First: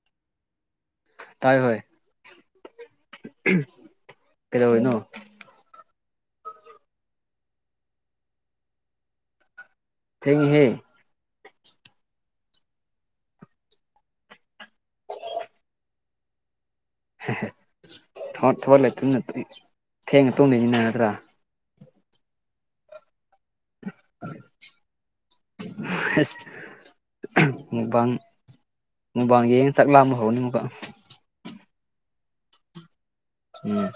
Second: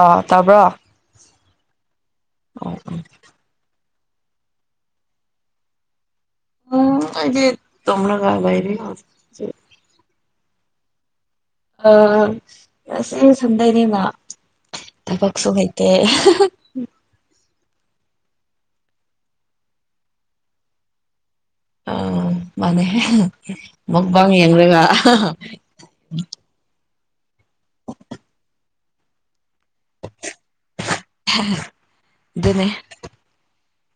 ꯑꯥ ꯇꯥꯕ꯭ꯔꯣ ꯇꯥꯏ ꯍꯣꯏ ꯑꯥ ꯀꯩꯗꯧꯔꯤꯅꯣ ꯎꯝ ꯑꯩꯗꯤ ꯇꯨꯝꯔꯒ ꯂꯩꯔꯤ ꯍꯧꯖꯤꯛ ꯊꯦꯡꯉꯦꯍꯦ ꯑ ꯉꯁ [unintelligible] ꯁꯝꯗꯩꯅꯤꯃ ꯊꯕꯛꯁꯨ ꯍꯩꯇꯦ ꯊ ꯊꯣꯠ [unintelligible] ꯂꯩꯇ ꯊꯦꯡꯅ ꯇꯨꯡꯗꯃꯤꯟꯅꯒꯗ꯭ꯔꯥ ꯑ ꯃꯥꯅꯦ ꯃꯨꯛꯕꯥꯥꯡ ꯌꯦꯡꯔꯒ ꯑꯁ ꯃꯨꯛꯕꯥꯡ ꯃꯨꯛꯕꯥꯡ ꯌꯦꯡꯉ ꯆꯥꯛ ꯂꯥꯝꯕ ꯍꯧꯔꯅꯤ ꯑꯃꯨꯛꯀ ꯗꯨꯅꯦ ꯎꯝ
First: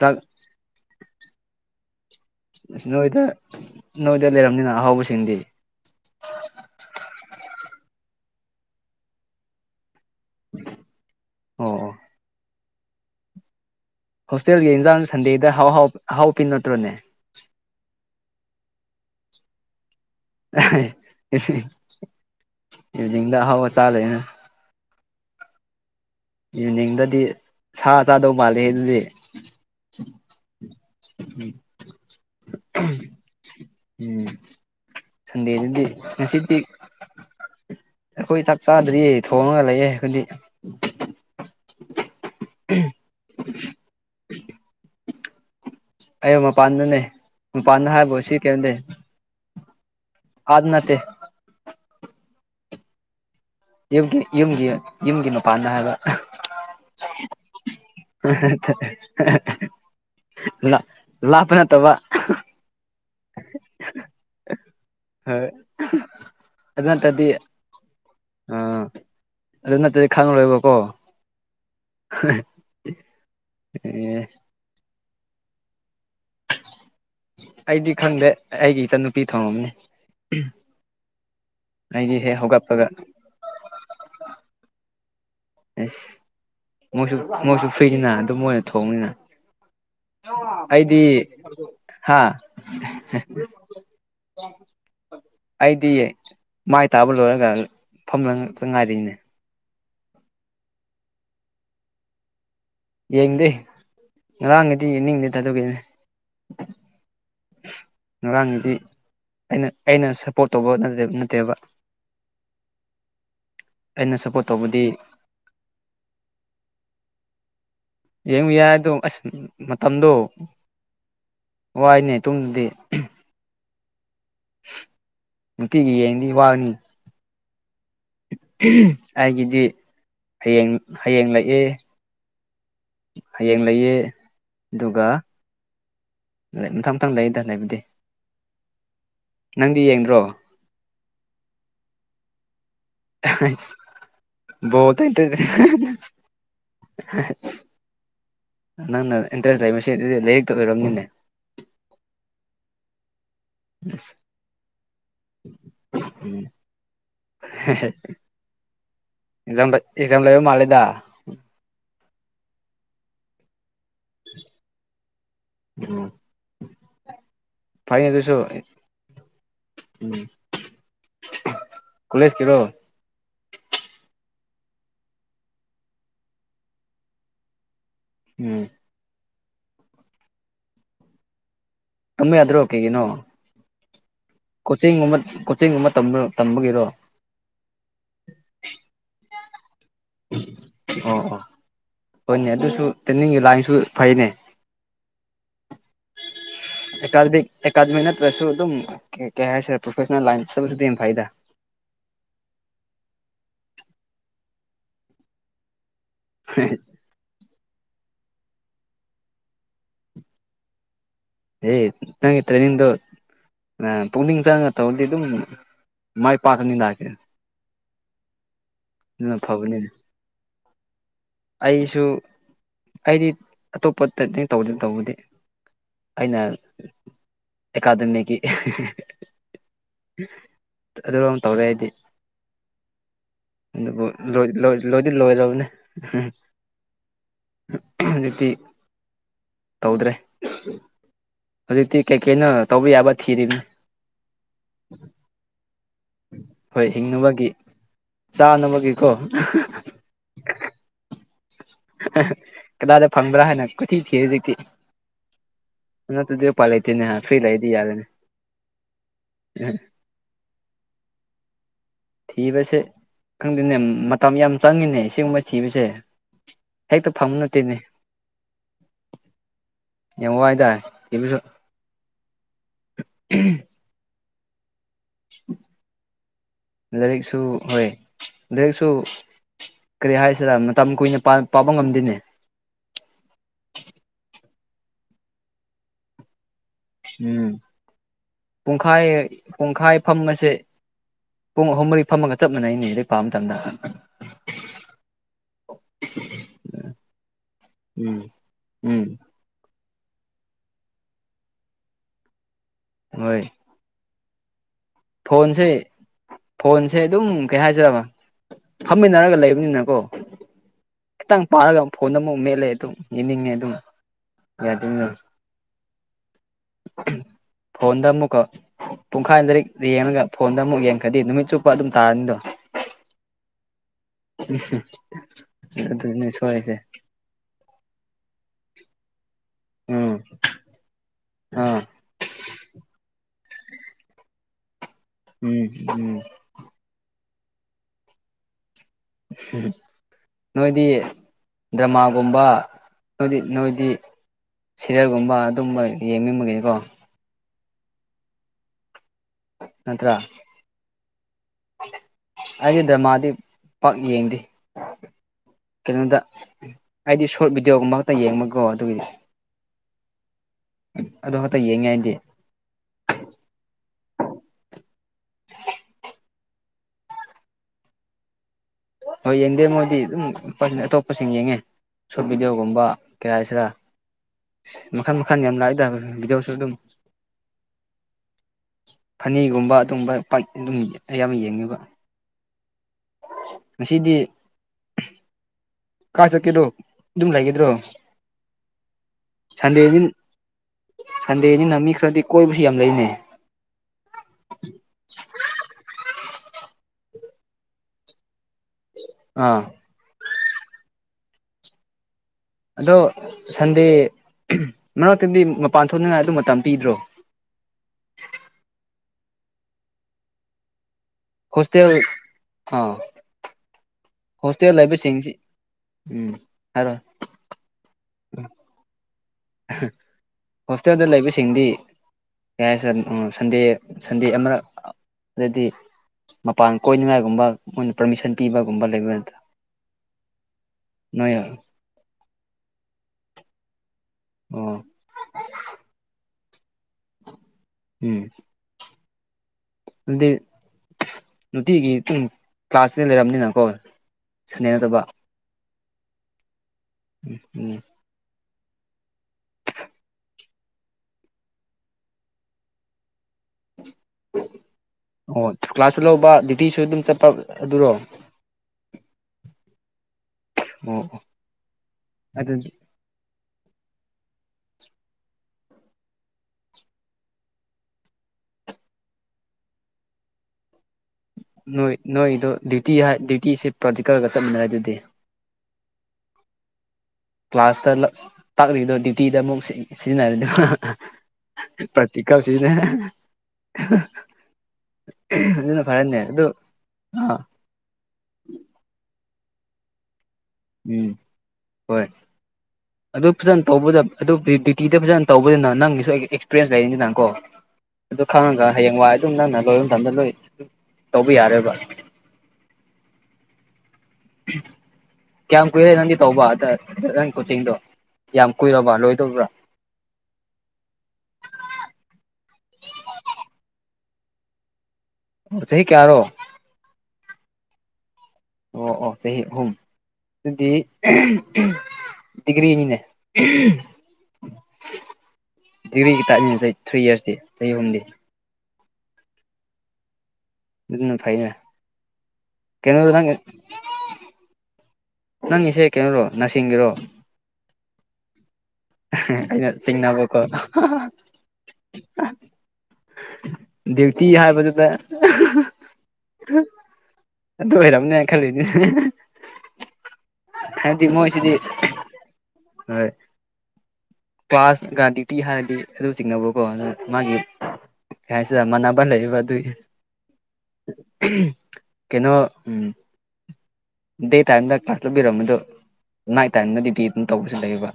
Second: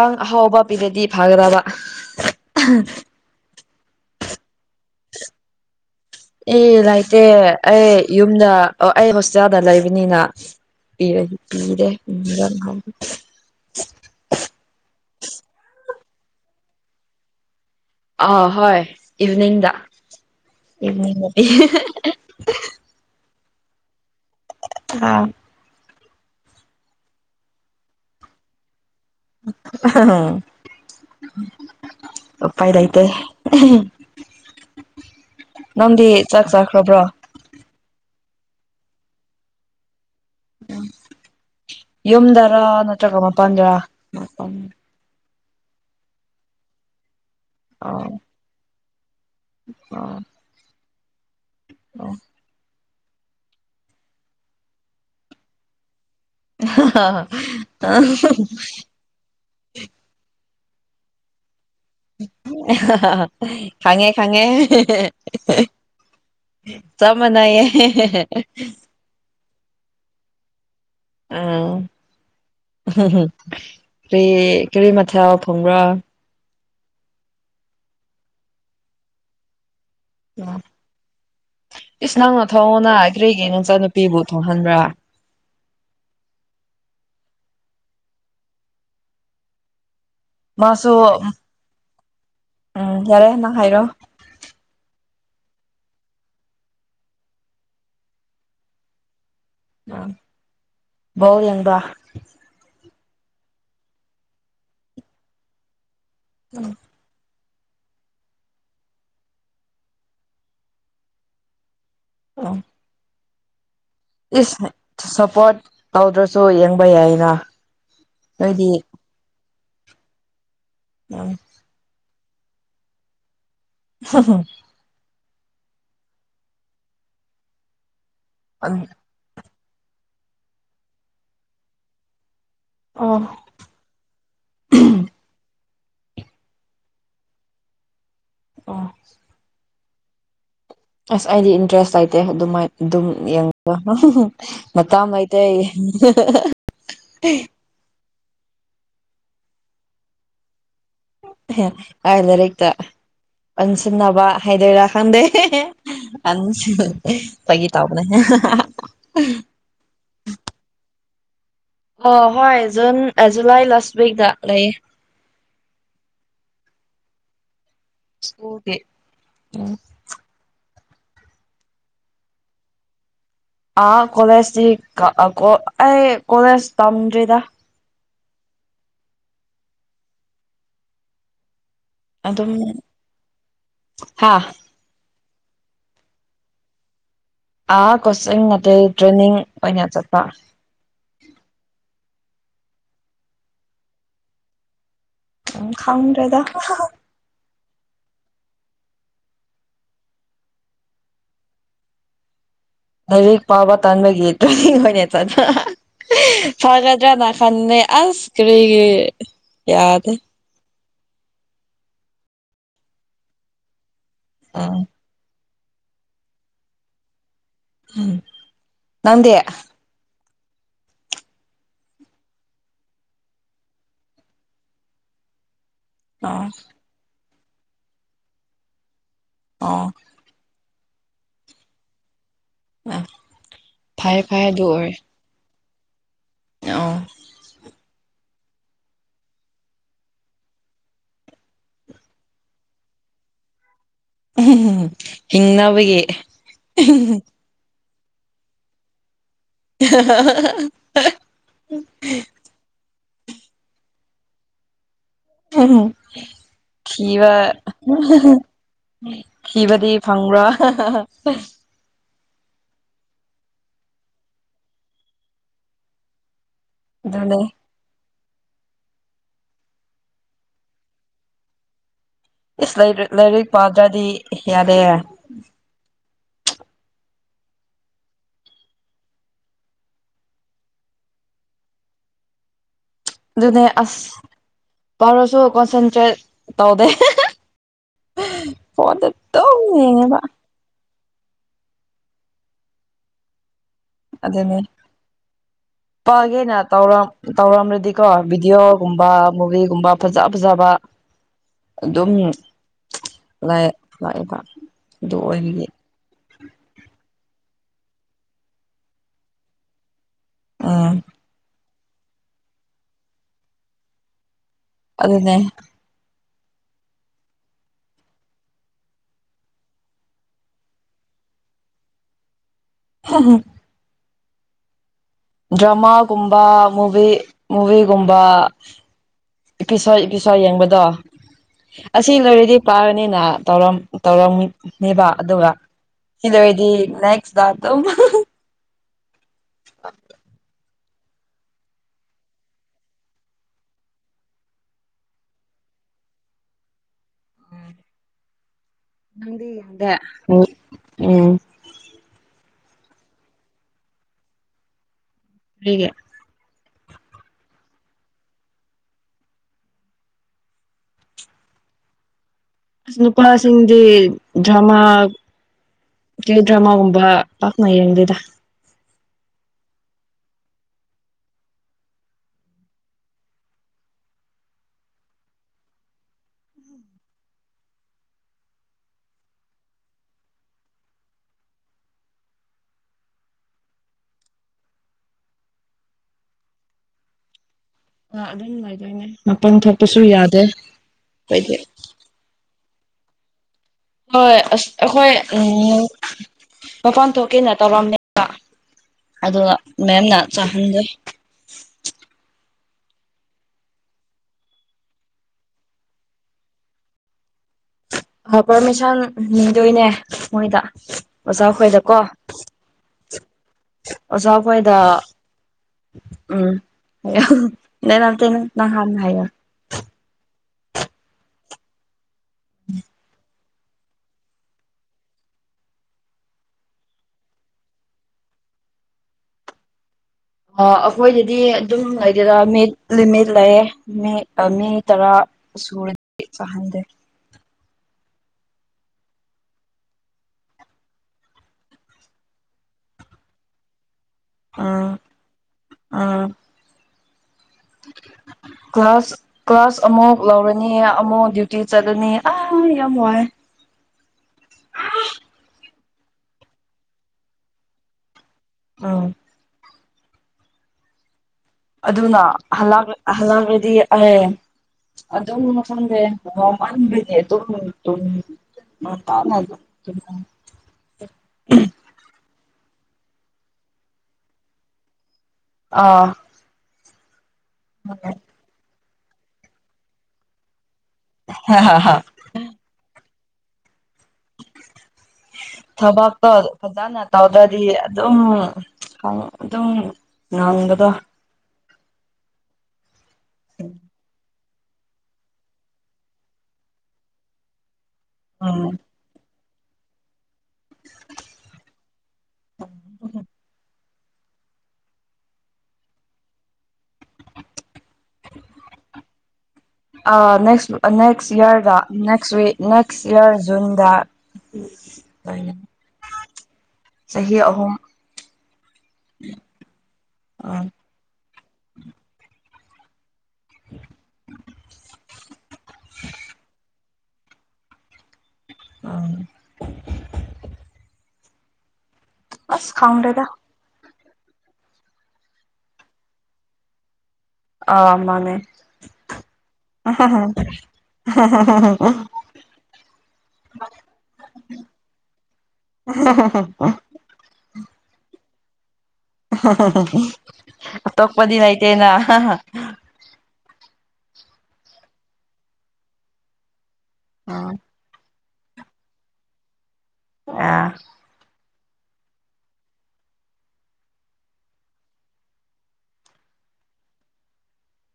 ꯆꯥꯛ ꯑꯍꯥꯎꯕ ꯄꯤꯗ꯭ꯔꯥꯗꯤ ꯐꯒꯗꯕ ꯏꯁ ꯅꯣꯏꯗ ꯅꯣꯏꯗ ꯂꯩꯔꯝꯅꯤꯅ ꯑꯍꯥꯎꯕꯁꯤꯡꯗꯤ ꯑꯦ ꯂꯩꯇꯦ ꯑꯩ ꯌꯨꯝꯗ ꯑꯩ ꯍꯣꯁꯇꯦꯜꯗ ꯂꯩꯕꯅꯤꯅ ꯄꯤꯔꯦ ꯑꯣ ꯑꯣ [unintelligible] ꯍꯣꯁꯇꯦꯜꯒꯤ ꯏꯟꯖꯥꯡ ꯁꯟꯗꯦꯗꯥ ꯍꯥꯎ ꯍꯥꯎ ꯑꯍꯥꯎ ꯄꯤ ꯅꯠꯇ꯭ꯔꯣꯅꯦ ꯑꯥꯎ ꯍꯣꯏ ꯏꯚꯤꯅꯤꯡꯗ ꯏꯚꯤꯅꯤꯡꯗ ꯄꯤ ꯏꯚꯤꯅꯤꯡꯗ ꯑꯍꯥꯎꯕ ꯆꯥꯗꯣꯏꯅ ꯑꯥ ꯏꯚꯤꯅꯤꯡꯗꯗꯤ ꯁꯥ ꯆꯥꯗꯧ ꯃꯥꯂꯦꯍꯦ ꯑꯗꯨꯗꯤ [unintelligible] ꯎꯄꯥꯏ ꯂꯩꯇꯦ ꯎꯝ ꯁꯟꯗꯦꯗꯗꯤ ꯅꯪꯗꯤ ꯆꯥꯛ ꯉꯁꯤꯗꯤ ꯆꯥꯈ꯭ꯔꯥꯕ꯭ꯔꯣ ꯑꯩꯈꯣꯏ ꯆꯥꯛ ꯆꯥꯗ꯭ꯔꯤꯌꯦ ꯊꯣꯡꯉꯒ ꯂꯩꯌꯦ ꯑꯈꯣꯏꯗꯤ ꯎꯝ ꯌꯨꯝꯗꯥꯔ ꯅꯠꯇ꯭ꯔꯥꯒ ꯃꯄꯥꯟꯗꯥꯔ [inaudible] ꯑꯩ ꯃꯄꯥꯟꯗꯅꯦ ꯃꯄꯥꯟꯗ ꯍꯥꯏꯔꯕꯣ ꯁꯤ [unintelligible] ꯑꯣ ꯑꯥꯗ ꯅꯠꯇꯦ ꯑꯣ ꯌꯨꯝꯒꯤ ꯌꯨꯝꯒꯤ ꯌꯨꯝꯒꯤ ꯃꯄꯥꯟꯗ ꯍꯥꯏꯕ ꯑꯥ ꯂꯥꯞ ꯂꯥꯞꯄ ꯅꯠꯇꯕ ꯈꯥꯉꯦ ꯈꯥꯉꯦ ꯍꯣꯏ ꯑꯗꯨ ꯆꯞ ꯅꯠꯇ꯭ꯔꯗꯤ ꯃꯅꯩꯌꯦ ꯑꯥ ꯑꯗꯨ ꯅꯠꯇ꯭ꯔꯥꯗꯤ ꯈꯥꯡꯉꯔꯣꯏꯕꯀꯣ ꯑꯝ ꯀ꯭ꯔꯤ ꯑꯦ ꯀꯔꯤ ꯃꯊꯦꯜ ꯊꯣꯡꯕ꯭ꯔꯥ ꯑꯩꯗꯤ ꯈꯪꯗꯦ ꯑꯩꯒꯤ ꯏꯆꯟꯅꯨꯄꯤ ꯊꯣꯡꯉꯝꯅꯤ ꯎꯝ ꯑꯩꯗꯤ ꯏꯁ ꯍꯦꯛ ꯅꯪꯅ ꯍꯧꯒꯠꯄꯒ ꯊꯣꯡꯑꯣꯅ ꯀ꯭ꯔꯤꯒꯤ ꯅꯆꯥꯟ ꯅꯨꯄꯤꯕꯨ ꯊꯣꯡꯍꯟꯕ꯭ꯔꯥ ꯑꯁ ꯃꯣꯏꯁꯨ ꯃꯣꯏꯁꯨ ꯐ꯭ꯔꯤꯅꯤꯅ ꯑꯗꯨꯝ ꯃꯣꯏꯅ ꯊꯣꯡꯅꯤꯅ ꯃꯥꯁꯨ ꯑꯩꯗꯤ ꯍꯥ ꯎꯝ ꯌꯥꯔꯦ ꯅꯪ ꯍꯥꯏꯔꯣ ꯑꯩꯗꯤ ꯃꯥꯏ ꯇꯥꯕ ꯂꯣꯏꯔꯒ ꯐꯝ [unintelligible] ꯉꯥꯏꯔꯤꯅꯦ ꯕꯣꯜ ꯌꯦꯡꯕ꯭ꯔꯥ ꯌꯦꯡꯗꯦ ꯉꯔꯥꯡꯒꯤꯗꯤ ꯌꯦꯡꯅꯤꯡꯗꯦꯗ ꯑꯗꯨꯒꯤꯅꯦ ꯎꯝ ꯉꯔꯥꯡꯒꯤꯗꯤ ꯑꯩꯅ ꯑꯩꯅ ꯁꯞꯄꯣꯔꯠ ꯇꯧꯕ ꯅꯠꯗꯦ ꯅꯠꯇꯦꯕ ꯑꯣ ꯑꯩꯅ ꯁꯞꯄꯣꯔꯠ ꯏꯁ ꯇꯧꯕꯗꯤ ꯁꯞꯄꯣꯔꯠ ꯇꯧꯗ꯭ꯔꯥꯁꯨ ꯌꯦꯡꯕ ꯌꯥꯏꯅ ꯌꯦꯡꯕ ꯅꯣꯏꯗꯤ ꯌꯥꯏ ꯑꯗꯣ ꯑꯁ ꯃꯇꯝꯗꯣ ꯎꯝ ꯋꯥꯏꯅꯦ ꯇꯨꯝꯗꯗꯤ [unintelligible] ꯅꯨꯡꯇꯤꯒꯤ ꯌꯦꯡꯉꯗꯤ ꯋꯥꯒꯅꯤ ꯎꯝ ꯑꯩꯒꯤꯗꯤ ꯍꯌꯦꯡ ꯍꯌꯦꯡ ꯂꯩꯛꯑꯦ ꯑꯣ ꯍꯌꯦꯡ ꯂꯩꯌꯦ ꯑꯗꯨꯒ ꯃꯊꯪ ꯃꯊꯪ ꯂꯩꯗ ꯂꯩꯕꯗꯤ ꯑꯣ ꯅꯪꯗꯤ ꯌꯦꯡꯗ꯭ꯔꯣ ꯑꯁ ꯑꯩꯗꯤ ꯏꯟꯇꯔꯦꯁ ꯂꯩꯇꯦ ꯑꯗꯨꯃꯥꯏ ꯑꯗꯨꯝ ꯌꯦꯡꯕ ꯕꯣꯜꯗ ꯃꯇꯝ ꯂꯩꯇꯦ ꯏꯟꯇꯔꯦꯁ ꯅꯪꯅ ꯏꯟꯇꯔꯦꯁ ꯂꯩꯕꯁꯤ ꯑꯗꯨꯗꯤ ꯂꯥꯏꯔꯤꯛꯇ ꯑꯣꯏꯔꯕꯅꯤꯅꯦ ꯂꯥꯏꯔꯤꯛꯇ ꯑꯣꯟꯁꯤꯟꯅꯕ ꯍꯥꯏꯗꯣꯏꯔꯥ ꯈꯪꯗꯦ ꯎꯝ ꯐꯥꯒꯤ ꯇꯧꯕꯅꯦ ꯑꯦꯛꯖꯥꯝ ꯑꯦꯛꯖꯥꯝ ꯂꯩꯕ ꯃꯥꯜꯂꯦꯗ ꯑꯣ ꯍꯣꯏ ꯖꯨꯟ ꯖꯨꯂꯥꯏ ꯂꯥꯁ ꯋꯤꯛꯇ ꯂꯩꯌꯦ ꯎꯝ ꯐꯩꯌꯦ ꯑꯗꯨꯁꯨ ꯁ꯭ꯀꯨꯜꯒꯤ ꯎꯝ ꯀꯣꯂꯦꯖ ꯀꯤꯔꯣ ꯑꯥ ꯀꯣꯂꯦꯖꯇꯤ ꯑꯩ ꯀꯣꯂꯦꯖ ꯇꯝꯗ꯭ꯔꯤꯗ ꯎꯝ ꯇꯝꯕ ꯑꯗꯨꯝ ꯌꯥꯗ꯭ꯔꯣ ꯀꯩꯒꯤꯅꯣ ꯍꯥꯥ ꯀꯣꯆꯤꯡꯒꯨꯝꯕ ꯀꯣꯆꯤꯡꯒꯨꯝꯕ ꯇꯝꯕꯔꯣ ꯇꯝꯕꯒꯤꯔꯣ ꯑꯥ ꯀꯣꯆꯤꯡ ꯅꯠꯇꯦ ꯇꯔꯦꯟꯅꯤ ꯑꯣꯏꯅ ꯆꯠ ꯑꯣ ꯑꯣ ꯍꯣꯏꯅꯦ ꯑꯗꯨꯁꯨ ꯇꯔꯦꯟꯅꯤꯡꯒꯤ ꯂꯥꯏꯟꯁꯨ ꯐꯩꯅꯦ ꯎꯝ ꯈꯪꯗ꯭ꯔꯦꯗꯥ ꯑꯦꯀꯥꯗꯃꯤꯛ ꯑꯦꯀꯥꯗꯃꯤꯛ ꯅꯠꯇ꯭ꯔꯁꯨ ꯑꯗꯨꯝ ꯀꯩ ꯍꯥꯏꯁꯤꯔꯦ ꯄ꯭ꯔꯣꯐꯦꯁꯅꯦꯜ ꯂꯥꯏꯟ ꯆꯠꯁꯨꯗꯤ ꯐꯩꯗ ꯂꯥꯏꯔꯤꯛ ꯄꯥꯕ ꯇꯥꯟꯕꯒꯤ ꯇꯔꯦꯅꯤꯡ ꯑꯣꯏꯅ ꯆꯠꯄ ꯐꯒꯗ꯭ꯔꯥꯅ ꯐꯟꯅꯦ ꯑꯁ ꯀꯔꯤꯒꯤ ꯌꯥꯗꯦ ꯑꯦ ꯅꯪꯒꯤ ꯇꯔꯦꯅꯤꯡꯗꯣ ꯑꯥ ꯄꯨꯛꯅꯤꯡ ꯆꯪꯉ ꯑꯥ ꯇꯧꯗꯤ ꯑꯗꯨꯝ ꯃꯥꯏ ꯄꯥꯛꯀꯅꯤꯅ ꯎꯝ ꯑꯗꯨꯅ ꯐꯕꯅꯦ ꯑꯩꯁꯨ ꯑꯩꯗꯤ ꯑꯇꯣꯞꯄ ꯇꯦꯅꯤꯡ ꯇꯧꯗꯦ ꯇꯧꯕꯗꯤ ꯑꯥ ꯑꯩꯅ ꯑꯦꯀꯥꯗꯃꯤꯒꯤ ꯑꯣ ꯑꯗꯨꯗꯨꯝ ꯇꯧꯔꯦ ꯑꯩꯗꯤ ꯑ ꯑꯗꯨꯕꯨ ꯐꯔꯦ ꯐꯔꯦ ꯑꯗꯨ ꯂꯣꯏ ꯑꯣꯏꯔꯦ ꯂꯣꯏꯗꯤ ꯂꯣꯏꯔꯕꯅꯦ ꯑꯣ ꯍꯧꯖꯤꯛꯇꯤ ꯇꯧꯗꯔꯦ ꯍꯧꯖꯤꯛꯇꯤ ꯀꯩꯀꯩꯅꯣ ꯇꯧꯕ ꯌꯥꯕ ꯊꯤꯔꯤꯞꯅꯤ ꯍꯤꯡꯅꯕꯒꯤ ꯍꯣꯏ ꯍꯤꯡꯅꯕꯒꯤ ꯆꯥꯅꯕꯒꯤꯀꯣ [inaudible] ꯀꯗꯥꯏꯗ ꯐꯪꯕ꯭ꯔꯥ ꯍꯥꯏꯅ ꯀꯣꯊꯤ ꯊꯤꯔꯦ ꯍꯧꯖꯤꯛꯇꯤ ꯅꯠꯇ꯭ꯔꯗꯤ ꯎꯄꯥꯏ ꯂꯩꯇꯦꯅꯦ ꯊꯤꯕ ꯐ꯭ꯔꯤ ꯂꯩꯔꯗꯤ ꯌꯥꯔꯦꯅꯦ ꯊꯤꯕꯗꯤ ꯐꯪꯕ꯭ꯔꯥ ꯊꯤꯕꯁꯦ ꯈꯪꯗꯦꯅꯦ ꯃꯇꯝ ꯌꯥꯝ ꯆꯪꯉꯤꯅꯦ ꯑꯁꯤꯡꯒꯨꯝꯕ ꯊꯤꯕꯁꯦ ꯍꯦꯛꯇ ꯐꯪꯕ ꯑꯗꯨꯅꯦ ꯅꯠꯇꯦꯅꯤ ꯌꯥꯝ ꯋꯥꯏꯗ [inaudible] ꯏꯁ ꯂꯥꯏꯔꯤꯛ ꯂꯥꯏꯔꯤꯛ ꯄꯥꯗꯔꯥꯗꯤ ꯌꯥꯗꯦ ꯂꯥꯏꯔꯤꯛꯁꯨ ꯍꯣꯏ ꯂꯥꯏꯔꯤꯛꯁꯨ ꯀꯔꯤ ꯍꯥꯏꯁꯤꯔ ꯃꯇꯝ ꯀꯨꯏꯅ ꯄꯥꯕ ꯉꯝꯗꯦꯅꯦ ꯑꯗꯨꯅꯦ ꯑꯁ ꯐꯔꯁꯨ ꯀꯣꯟꯁꯦꯟꯇ꯭ꯔꯦꯠ ꯇꯧꯗꯦ ꯎꯝ ꯐꯣꯟꯗ ꯄꯨꯡꯈꯥꯏ ꯑꯗꯨꯝ ꯄꯨꯡꯈꯥꯏ ꯌꯦꯡꯉꯦꯕ ꯐꯝꯕꯥꯁꯦ ꯄꯨꯡ ꯑꯍꯨꯝ ꯃꯔꯤ ꯐꯝꯃꯒ ꯆꯞ ꯃꯅꯩꯅꯦ ꯂꯥꯏꯔꯤꯛ ꯄꯥꯕꯗ ꯑꯗꯨꯅꯦ ꯄꯒꯦꯅ ꯇꯧꯔꯝ ꯇꯧꯔꯝꯔꯗꯤꯀꯣ ꯎꯝ ꯎꯝ ꯚꯤꯗꯤꯑꯣꯒꯨꯝꯕ ꯃꯨꯚꯤꯒꯨꯝꯕ ꯐꯖ ꯐꯖꯕ ꯑꯗꯨꯝ ꯍꯣꯏ ꯂꯥꯏ ꯂꯛ ꯏꯕꯥ ꯐꯣꯟꯁꯦ ꯐꯣꯟꯁꯦ ꯑꯗꯨꯝ ꯀꯩ ꯍꯥꯏꯖꯔꯕ ꯐꯝꯃꯤꯟꯅꯔꯒ ꯂꯩꯕꯅꯤꯅꯀꯣ ꯎꯝ ꯈꯤꯇꯪ ꯄꯥꯔꯒ ꯑꯃꯨꯛ ꯐꯣꯟꯗ ꯑꯃꯨꯛ ꯃꯦꯠꯂꯦ ꯑꯗꯨꯝ ꯌꯦꯡꯅꯤꯡꯉꯦ ꯑꯗꯨꯅ ꯌꯥꯗ [unintelligible] ꯑꯗꯨꯅꯦ ꯐꯣꯟꯗ ꯑꯃꯨꯛꯀ ꯄꯨꯡꯈꯥꯏ ꯂꯥꯏꯔꯤꯛ ꯌꯦꯡꯉꯒ ꯐꯣꯟꯗ ꯑꯃꯨꯛ ꯌꯦꯡꯈꯗꯤ ꯅꯨꯃꯤꯠ ꯆꯨꯞꯄ ꯑꯗꯨꯝ ꯇꯥꯔꯅꯤꯗꯣ [unintelligible] ꯑ ꯗ꯭ꯔꯃꯥꯒꯨꯝꯕ ꯃꯨꯚ ꯃꯨꯕꯤꯒꯨꯝꯕ ꯏꯄꯤꯁꯣꯠ ꯎꯝ ꯏꯄꯤꯁꯣꯠ ꯌꯦꯡꯕꯗꯣ ꯑꯥ ꯑꯁꯤ ꯂꯩꯣꯏꯔꯗꯤ ꯄꯥꯔꯥꯅꯤꯅ ꯇꯧꯔꯝꯅꯦꯕ ꯑꯗꯨꯒ ꯎꯝ ꯁꯤ ꯂꯣꯏꯔꯥꯗꯤ ꯅꯦꯛꯁꯇ ꯑꯗꯨꯝ ꯅꯣꯏꯗꯤ ꯗ꯭ꯔꯃꯥꯒꯨꯝꯕ ꯅꯣꯏꯗꯤ ꯅꯣꯏꯗꯤ ꯁꯤꯔꯦꯜꯒꯨꯝꯕ ꯑꯗꯨꯝꯕ ꯌꯦꯡꯅꯤꯡꯕꯒꯤꯅꯤꯀꯣ ꯗꯤꯗ ꯎ ꯎꯝ ꯑꯩꯒꯤ ꯗ꯭ꯔꯃꯥꯗꯤ ꯄꯥꯛ ꯌꯦꯡꯗꯦ ꯀꯔꯤꯒꯤ ꯀꯩꯅꯣꯗ ꯑꯩꯗꯤ ꯁꯣꯔꯠ ꯚꯤꯗꯤꯑꯣꯒꯨꯝꯕ ꯈꯛ ꯌꯦꯡꯕꯒꯣ ꯑꯗꯨꯒꯤꯗꯤ ꯑꯗꯨ ꯈꯛꯇ ꯌꯦꯡꯉ ꯑꯩꯗꯤ ꯅꯨꯄꯥꯥꯁꯤꯡꯗ ꯗꯔ꯭ꯃꯥ ꯀꯦ ꯗ꯭ꯔꯃꯥꯒꯨꯝꯕ ꯄꯥꯛꯅ ꯌꯦꯡꯗꯦꯗ ꯍꯣꯏ ꯌꯦꯡꯗꯦ ꯃꯣꯏꯗꯤ ꯑꯗꯨꯝ ꯑꯇꯣꯞꯄꯁꯤꯡ ꯌꯦꯡꯉꯦ ꯁꯣꯔꯠ ꯚꯤꯗꯤꯑꯣꯒꯨꯝꯕ ꯀꯩ ꯍꯥꯏꯁꯤꯔꯥ ꯃꯈꯜ ꯃꯈꯥ ꯌꯥꯝ ꯂꯥꯛꯑꯏꯗꯕ ꯕꯤꯗꯤꯑꯣꯁꯨ ꯑꯗꯨꯝ ꯐꯅꯤꯒꯨꯝꯕ ꯑꯗꯨꯝꯕ ꯄ ꯑꯗꯨꯝ ꯑꯌꯥꯝꯕ ꯌꯦꯡꯉꯕ ꯉꯁꯤꯗꯤ ꯀꯥꯏ ꯆꯠꯀꯦꯔꯣ ꯑꯗꯨꯝ ꯂꯩꯒꯗ꯭ꯔꯣ ꯑ ꯑꯗꯨꯝ ꯂꯗꯣꯏꯅꯦ ꯃꯄꯟ ꯊꯣꯛꯄꯁꯨ ꯁꯟꯗꯦꯅꯤ ꯌꯥꯗꯦ ꯑꯥꯈꯣꯏꯗꯤ ꯁꯟꯗꯦꯅꯤꯅ ꯃꯤ ꯈ꯭ꯔꯗꯤ ꯀꯣꯏꯕꯥꯁꯨ ꯌꯥꯝ ꯂꯩꯅꯩ ꯍꯣꯏ ꯑ ꯑꯩꯈꯣꯏ ꯎꯝ ꯃꯄꯥꯟ ꯊꯣꯛꯀꯦꯅ ꯇꯧꯔꯝꯅꯦꯕ ꯑꯗꯨ ꯑꯥ ꯃꯦꯝꯅ ꯆꯥꯍꯟꯗꯦ ꯑꯗꯣ ꯁꯟꯗꯦ ꯃꯔꯛꯇꯗꯤ ꯃꯄꯥꯟ ꯊꯣꯛꯅꯤꯡꯉꯥꯏ ꯑꯗꯨ ꯃꯇꯝ ꯄꯤꯗ꯭ꯔꯣ ꯄꯥꯔꯃꯤꯁꯟ ꯅꯤꯗꯣꯏꯅꯦ ꯃꯣꯏꯗ ꯑꯣꯖꯥ ꯍꯣꯁꯇꯦꯜ ꯍꯣꯏꯗꯀꯣ ꯑꯥ ꯍꯣꯁꯇꯦꯜ ꯑꯣꯖꯈꯣꯏꯗ ꯂꯩꯕꯁꯤꯡꯁꯤ ꯎꯝ ꯍꯥꯏꯔꯣ ꯎꯝ [unintelligible] ꯅꯪ ꯍꯥꯥꯟꯅ ꯍꯥꯏꯌꯣ ꯍꯣꯁꯇꯦꯜꯗ ꯂꯩꯕꯁꯤꯡꯗꯤ ꯀꯩ ꯍꯥꯏꯁꯤꯔꯥ ꯁꯟꯗꯦ ꯁꯟꯗꯦ ꯑꯃꯔꯛ ꯑꯗꯗꯤ ꯃꯄꯥꯟ ꯀꯣꯏꯅꯤꯡꯉꯥꯏꯒꯨꯝꯕ ꯃꯣꯏꯅ ꯄꯔꯃꯤꯁꯟ ꯄꯤꯕꯒꯨꯝꯕ ꯂꯩꯕ ꯅꯠꯇ꯭ꯔꯥ ꯑꯥ ꯅꯣꯏ ꯑꯈꯣꯢꯒꯤꯗꯤ ꯑꯣ ꯗꯨꯝ ꯂꯩꯒꯦꯔ ꯃꯤꯠ ꯂꯤꯃꯤꯠ ꯂꯩꯌꯦ ꯃꯤꯠ ꯃꯤ ꯇꯔꯥ ꯁꯨꯔꯗꯤ ꯆꯥꯍꯟꯗꯦ ꯎꯝ ꯑꯗꯨꯗꯤ ꯅꯨꯡꯇꯤꯒꯤ ꯄꯨꯡ ꯀ꯭ꯂꯥꯁꯇ ꯂꯩꯔꯝꯅꯤꯅꯀꯣ ꯑꯥ ꯑꯥ [unintelligible] ꯀ꯭ꯂꯥꯁ ꯀ꯭ꯂꯥꯁ ꯑꯃꯨꯛ ꯂꯧꯔꯅꯤ ꯑꯃꯨꯛ ꯗ꯭ꯌꯨꯇꯤ ꯆꯠꯂꯅꯤ ꯑꯥ ꯌꯥꯝ ꯋꯥꯏ ꯑꯣ ꯀ꯭ꯂꯥꯁꯁꯨ ꯂꯧꯕ ꯗ꯭ꯌꯨꯇꯤꯁꯨ ꯑꯗꯨꯝ ꯆꯠꯄ ꯑꯗꯨꯔꯣ [unintelligible] ꯑꯣꯑꯣ ꯑꯗꯨꯅ ꯍꯜꯂꯛ ꯍꯜꯂꯛꯂꯗꯤ ꯑꯦ ꯑꯗꯨꯝꯕ ꯐꯪꯗꯦ ꯋꯥꯃꯟꯕꯒꯤ ꯑꯗꯨꯝ ꯇꯨꯝꯃꯦ [unintelligible] ꯅꯣꯏ ꯅꯣꯏꯗꯣ ꯗ꯭ꯌꯨꯇꯤ ꯍꯥꯏ ꯗ꯭ꯌꯨꯇꯤꯁꯦ ꯄ꯭ꯔꯥꯇꯤꯀꯦꯜꯒ ꯆꯠꯃꯤꯟꯅꯔꯦ ꯑꯗꯨꯗꯤ ꯑꯥ ꯀ꯭ꯂꯥꯁꯇ ꯇꯥꯛꯂꯤꯗꯣ ꯗ꯭ꯌꯨꯇꯤꯗ ꯑꯃꯨꯛ ꯁꯤꯖꯤꯟꯅꯔꯦ [unintelligible] ꯇꯤꯀꯜꯁꯤꯅꯦ ꯊꯕꯛꯇꯣ ꯐꯖꯅ ꯑꯥ ꯇꯧꯗ꯭ꯔꯗꯤ ꯑꯗꯨꯝ ꯑꯗꯨꯝ [unintelligible] ꯎꯝ ꯍꯣꯏ ꯑꯗꯨ ꯐꯖꯅ ꯇꯧꯕꯗ ꯑꯗꯨ ꯄꯦ ꯗꯤ ꯇꯤꯗ ꯐꯖꯅ ꯇꯧꯕꯅꯤꯅ ꯅꯪꯒꯤꯁꯨ ꯑꯩꯒꯤ ꯑꯦꯛꯁꯄ꯭ꯔꯤꯌꯦꯟꯁ ꯂꯩꯔꯅꯤꯅꯀꯣ ꯑꯗꯨ ꯎꯝ ꯈꯪꯉꯒ ꯍꯌꯦꯡ ꯋꯥꯏ ꯑꯗꯨꯝ ꯅꯪꯅ ꯂꯣꯏꯕ ꯃꯇꯝꯗ ꯂꯣꯏ ꯇꯧꯕ ꯌꯥꯔꯦꯕ ꯀꯌꯥꯝ ꯀꯨꯏꯔꯦ ꯅꯪꯗꯤ ꯇꯧꯕ ꯑꯗ ꯅꯪ ꯀꯣꯆꯤꯡꯗꯣ ꯌꯥꯝ ꯀꯨꯏꯔꯕ ꯂꯣꯏꯗꯧꯕ꯭ꯔꯥ ꯑꯥ ꯅꯦꯛꯁ ꯅꯦꯛꯁ ꯏꯌꯔꯗ ꯅꯦꯛꯁ ꯋꯤꯛ ꯅꯦꯛꯁ ꯏꯌꯔ ꯖꯨꯟꯗ ꯎꯝ ꯑꯣ ꯆꯍꯤ ꯀꯌꯥꯔꯣ ꯆꯍꯤ ꯑꯍꯨꯝ ꯑꯣ ꯑꯣ ꯆꯍꯤ ꯑꯍꯨꯝ ꯎꯝ ꯑꯗꯨꯗꯤ ꯗꯤꯒ꯭ꯔꯤꯅꯤꯅꯦ ꯗꯤꯒ꯭ꯔꯤ [unintelligible] ꯊ꯭ꯔꯤ ꯏꯌꯔꯁꯅꯦ ꯆꯍꯤ ꯑꯍꯨꯝꯅꯤ ꯎꯝ ꯑꯗꯨꯅ ꯐꯥꯏꯅꯦ ꯑꯁ ꯀꯩꯅꯣ ꯈꯪꯗ꯭ꯔꯦꯗ ꯅꯪ ꯅꯪꯒꯤꯁꯦ ꯀꯩꯅꯣꯔꯣ ꯅꯁꯤꯡꯒꯤꯔꯣ ꯑꯥ ꯃꯥꯅꯦ ꯑꯩꯅꯥ ꯆꯤꯡꯅꯥꯕꯀꯣ ꯗ꯭ꯌꯨꯇꯤ ꯍꯥꯏꯕꯗꯨꯗꯥ [unintelligible] ꯑꯗꯨ ꯑꯣꯏꯔꯝꯅꯦ ꯈꯜꯂꯤꯅꯦ ꯑꯇꯣꯞꯄꯗꯤ ꯃꯣꯏꯁꯤꯗꯤ ꯂꯩꯇꯦꯗ ꯍꯣꯏ ꯀ꯭ꯂꯥꯁꯀꯥ ꯗ꯭ꯌꯨꯇꯤ ꯍꯥꯏꯕꯗꯨꯒꯤ ꯑꯗꯨ ꯆꯤꯡꯅꯥꯕꯥꯀꯣ ꯃꯥꯒꯤ ꯀꯩꯍꯥꯏꯁꯤꯔꯥ ꯃꯥꯟꯅꯕ ꯂꯩꯕ ꯑꯗꯨꯒꯤ [unintelligible] ꯀꯩꯅꯣ ꯎꯝ ꯗꯦ ꯇꯥꯏꯝꯗ ꯀ꯭ꯂꯥꯁ ꯂꯧꯕꯤꯔꯝꯕꯗꯣ ꯅꯥꯏꯠ ꯇꯥꯏꯝꯗꯥꯗꯤ [unintelligible] ꯑꯗꯨꯝ ꯇꯧꯕꯁꯨ ꯂꯩꯌꯦꯕꯥ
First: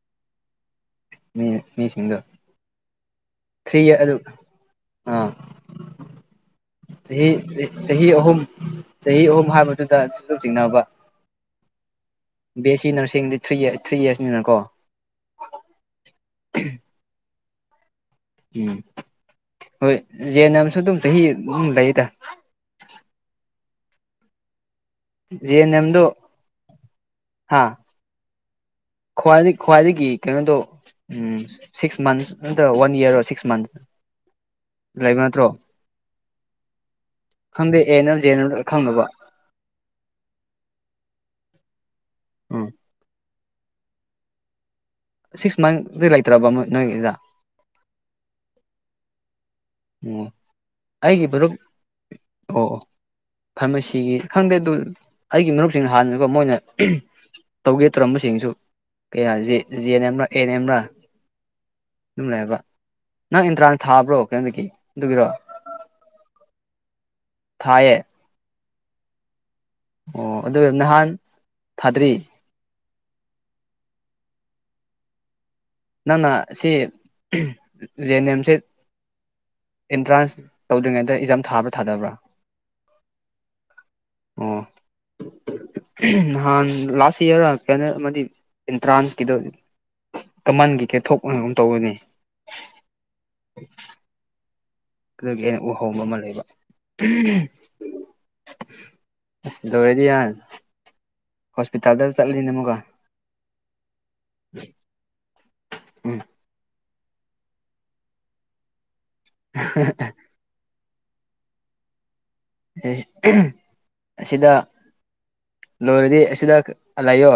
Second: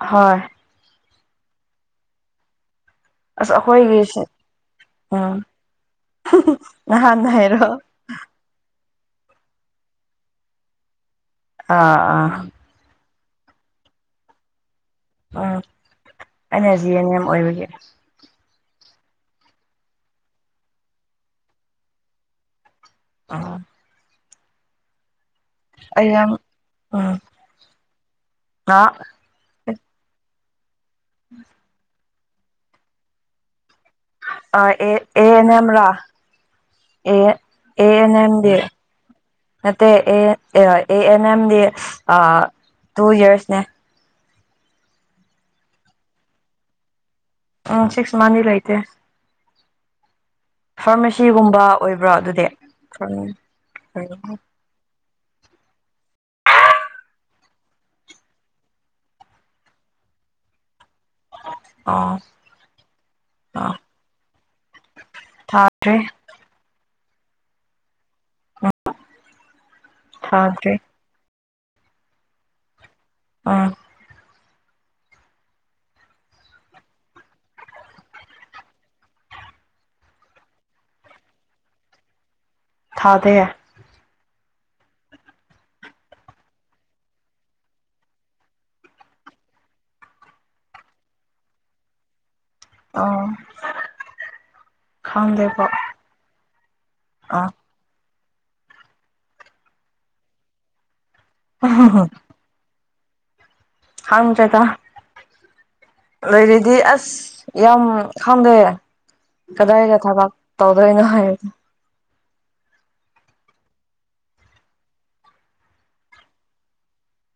ꯍꯣꯏ ꯃꯤ ꯃꯤꯁꯤꯡꯗ ꯑꯁ ꯑꯈꯣꯏꯒꯤꯁꯦ ꯑꯥ ꯎꯝ ꯅꯪ ꯍꯥꯟꯅꯥ ꯆꯍꯤ ꯍꯥꯏꯔꯣ ꯆꯍꯤ ꯑꯍꯨꯝ ꯆꯍꯤ ꯑꯍꯨꯝ ꯍꯥꯏꯕꯗꯨꯗ ꯁꯨꯝ ꯆꯤꯡꯅꯕ ꯑꯥ ꯑꯥ ꯕꯤqꯑꯦꯁꯤ ꯅꯔꯁꯤꯡꯗꯤ ꯊ꯭ꯔꯤ ꯊ꯭ꯔꯤ ꯏꯌꯥꯔꯁꯅꯤꯅꯀꯣ ꯎꯝ ꯑꯩꯅꯥ ꯖꯤ ꯑꯦꯟ ꯑꯦꯝ ꯑꯣꯏꯕꯒꯤ ꯎꯝ ꯍꯣꯏ ꯖꯤ ꯑꯦꯟ ꯑꯦꯝ ꯁꯨ ꯑꯗꯨꯝ ꯆꯥꯍꯤ ꯑꯍꯨꯝ ꯂꯩꯌꯦꯗꯥ ꯑꯥ ꯖ ꯑꯦꯟ ꯑꯦꯝꯗꯨ ꯑꯩ ꯌꯥꯝ ꯎꯝ ꯍꯥ ꯑ ꯈ꯭ꯋꯥꯏ ꯈ꯭ꯋꯥꯏꯗꯒꯤ ꯀꯩꯅꯣꯗꯣ ꯎꯝ ꯁꯤꯛꯁ ꯃꯟꯁ ꯅꯠꯇ꯭ꯔ ꯋꯥꯟ ꯌꯥꯔꯔꯣ ꯁꯤꯛꯁ ꯃꯟꯁ ꯑꯥ ꯑꯦ ꯂꯩꯕ ꯅꯠꯇ꯭ꯔꯣ ꯑꯦꯟ ꯑꯦꯝ ꯔꯥ ꯑꯦ ꯈꯪꯗꯦ ꯑꯦ ꯑꯦꯅ ꯑꯦꯟ ꯑꯦꯝ ꯖꯦꯅ ꯗꯤ ꯈꯪꯗꯕ ꯅꯠꯇꯦ ꯑꯦ ꯑꯦ ꯑꯦꯟ ꯑꯦꯝꯗꯤ ꯑꯥ ꯎꯝ ꯇꯨ ꯌꯥꯔꯁꯅꯦ ꯁꯤꯛꯁ ꯃꯟꯗꯤ ꯂꯩꯇ꯭ꯔꯕ ꯅꯣꯏꯒꯤꯗ ꯑꯥ ꯁꯤꯛꯁ ꯃꯟꯗꯤ ꯂꯩꯇꯦ ꯑꯣ ꯑꯩꯒꯤ ꯃꯔꯨꯞ ꯐꯥꯔꯃꯥꯁꯤꯒꯨꯝꯕ ꯑꯣꯏꯕ꯭ꯔꯣ ꯑꯗꯨꯗꯤ ꯑꯣ ꯐꯥꯔꯃꯥꯁꯤꯒꯤ ꯈꯪꯗꯦ ꯑꯗꯨ ꯑꯩꯒꯤ ꯃꯔꯨꯞꯁꯤꯡꯅ ꯍꯥꯟꯅꯥꯀꯦ ꯃꯣꯏꯅꯥ ꯇꯧꯒꯦ ꯇꯧꯔꯝꯕꯁꯤꯡꯁꯨ ꯀꯌꯥ ꯖꯤ ꯑꯦꯟ ꯑꯦꯝꯔꯥ ꯑꯦ ꯑꯦꯟ ꯑꯦꯝꯔꯥ ꯑꯣ ꯑꯗꯨꯝ ꯂꯩꯌꯦꯕ ꯅꯪ ꯏꯟꯇ꯭ꯔꯥꯁ ꯊꯥꯕ꯭ꯔꯣ ꯀꯩꯅꯣꯒꯤ ꯑꯗꯨꯒꯤꯔꯣ ꯊꯥ ꯗꯔꯤ ꯊꯥꯏꯌꯦ ꯎꯝ ꯑꯣ ꯑꯗꯨ ꯊꯥꯗ꯭ꯔꯤ ꯅꯍꯥꯟ ꯊꯥꯗ꯭ꯔꯤ ꯑꯥ ꯅꯪꯅ ꯁꯤ ꯖꯦ ꯑꯟ ꯅꯦꯝ ꯁꯤ ꯑꯦꯟꯇ꯭ꯔꯥꯟꯁ ꯇꯧꯗ꯭ꯔꯤꯉꯩꯗ ꯑꯦꯛꯖꯥꯝ ꯊꯥꯕ꯭ꯔꯥ ꯊꯥꯗꯕ꯭ꯔꯥ ꯊꯥꯗꯦ ꯑꯣ ꯅꯍꯥꯟ ꯂꯥꯁ ꯌꯥꯔꯔꯥ ꯀꯩꯅꯣ ꯑꯃꯥꯗꯤ ꯑꯦꯟꯇ꯭ꯔꯥꯟꯁꯀꯤꯗꯣ ꯀꯥꯃꯟꯒꯤ ꯀꯩꯊꯣꯛꯅꯒꯨꯝ ꯇꯧꯕꯅꯦ ꯑꯥ ꯑꯗꯨꯒꯤ ꯑꯩꯅ ꯎꯍꯧꯕ ꯑꯃ ꯂꯩꯕꯥ ꯑ [unintelligible] ꯍꯣꯁꯄꯤꯇꯥꯜꯗꯥ ꯆꯠꯂꯥꯅꯤꯅꯦ ꯑꯃꯨꯒ ꯈꯪꯗꯔꯦꯗꯥ ꯎꯝ ꯂꯩꯔꯦꯗꯤ ꯑꯁ ꯌꯥꯝ ꯈꯪꯗꯦ ꯀꯗꯥꯏꯗꯥ ꯊꯥꯕꯛ ꯇꯧꯗꯣꯏꯅꯣ ꯍꯥꯏ ꯑꯦ ꯑꯁꯤꯗ ꯂꯣꯏꯔꯗꯤ ꯑꯁꯤꯗ ꯂꯩꯌꯣ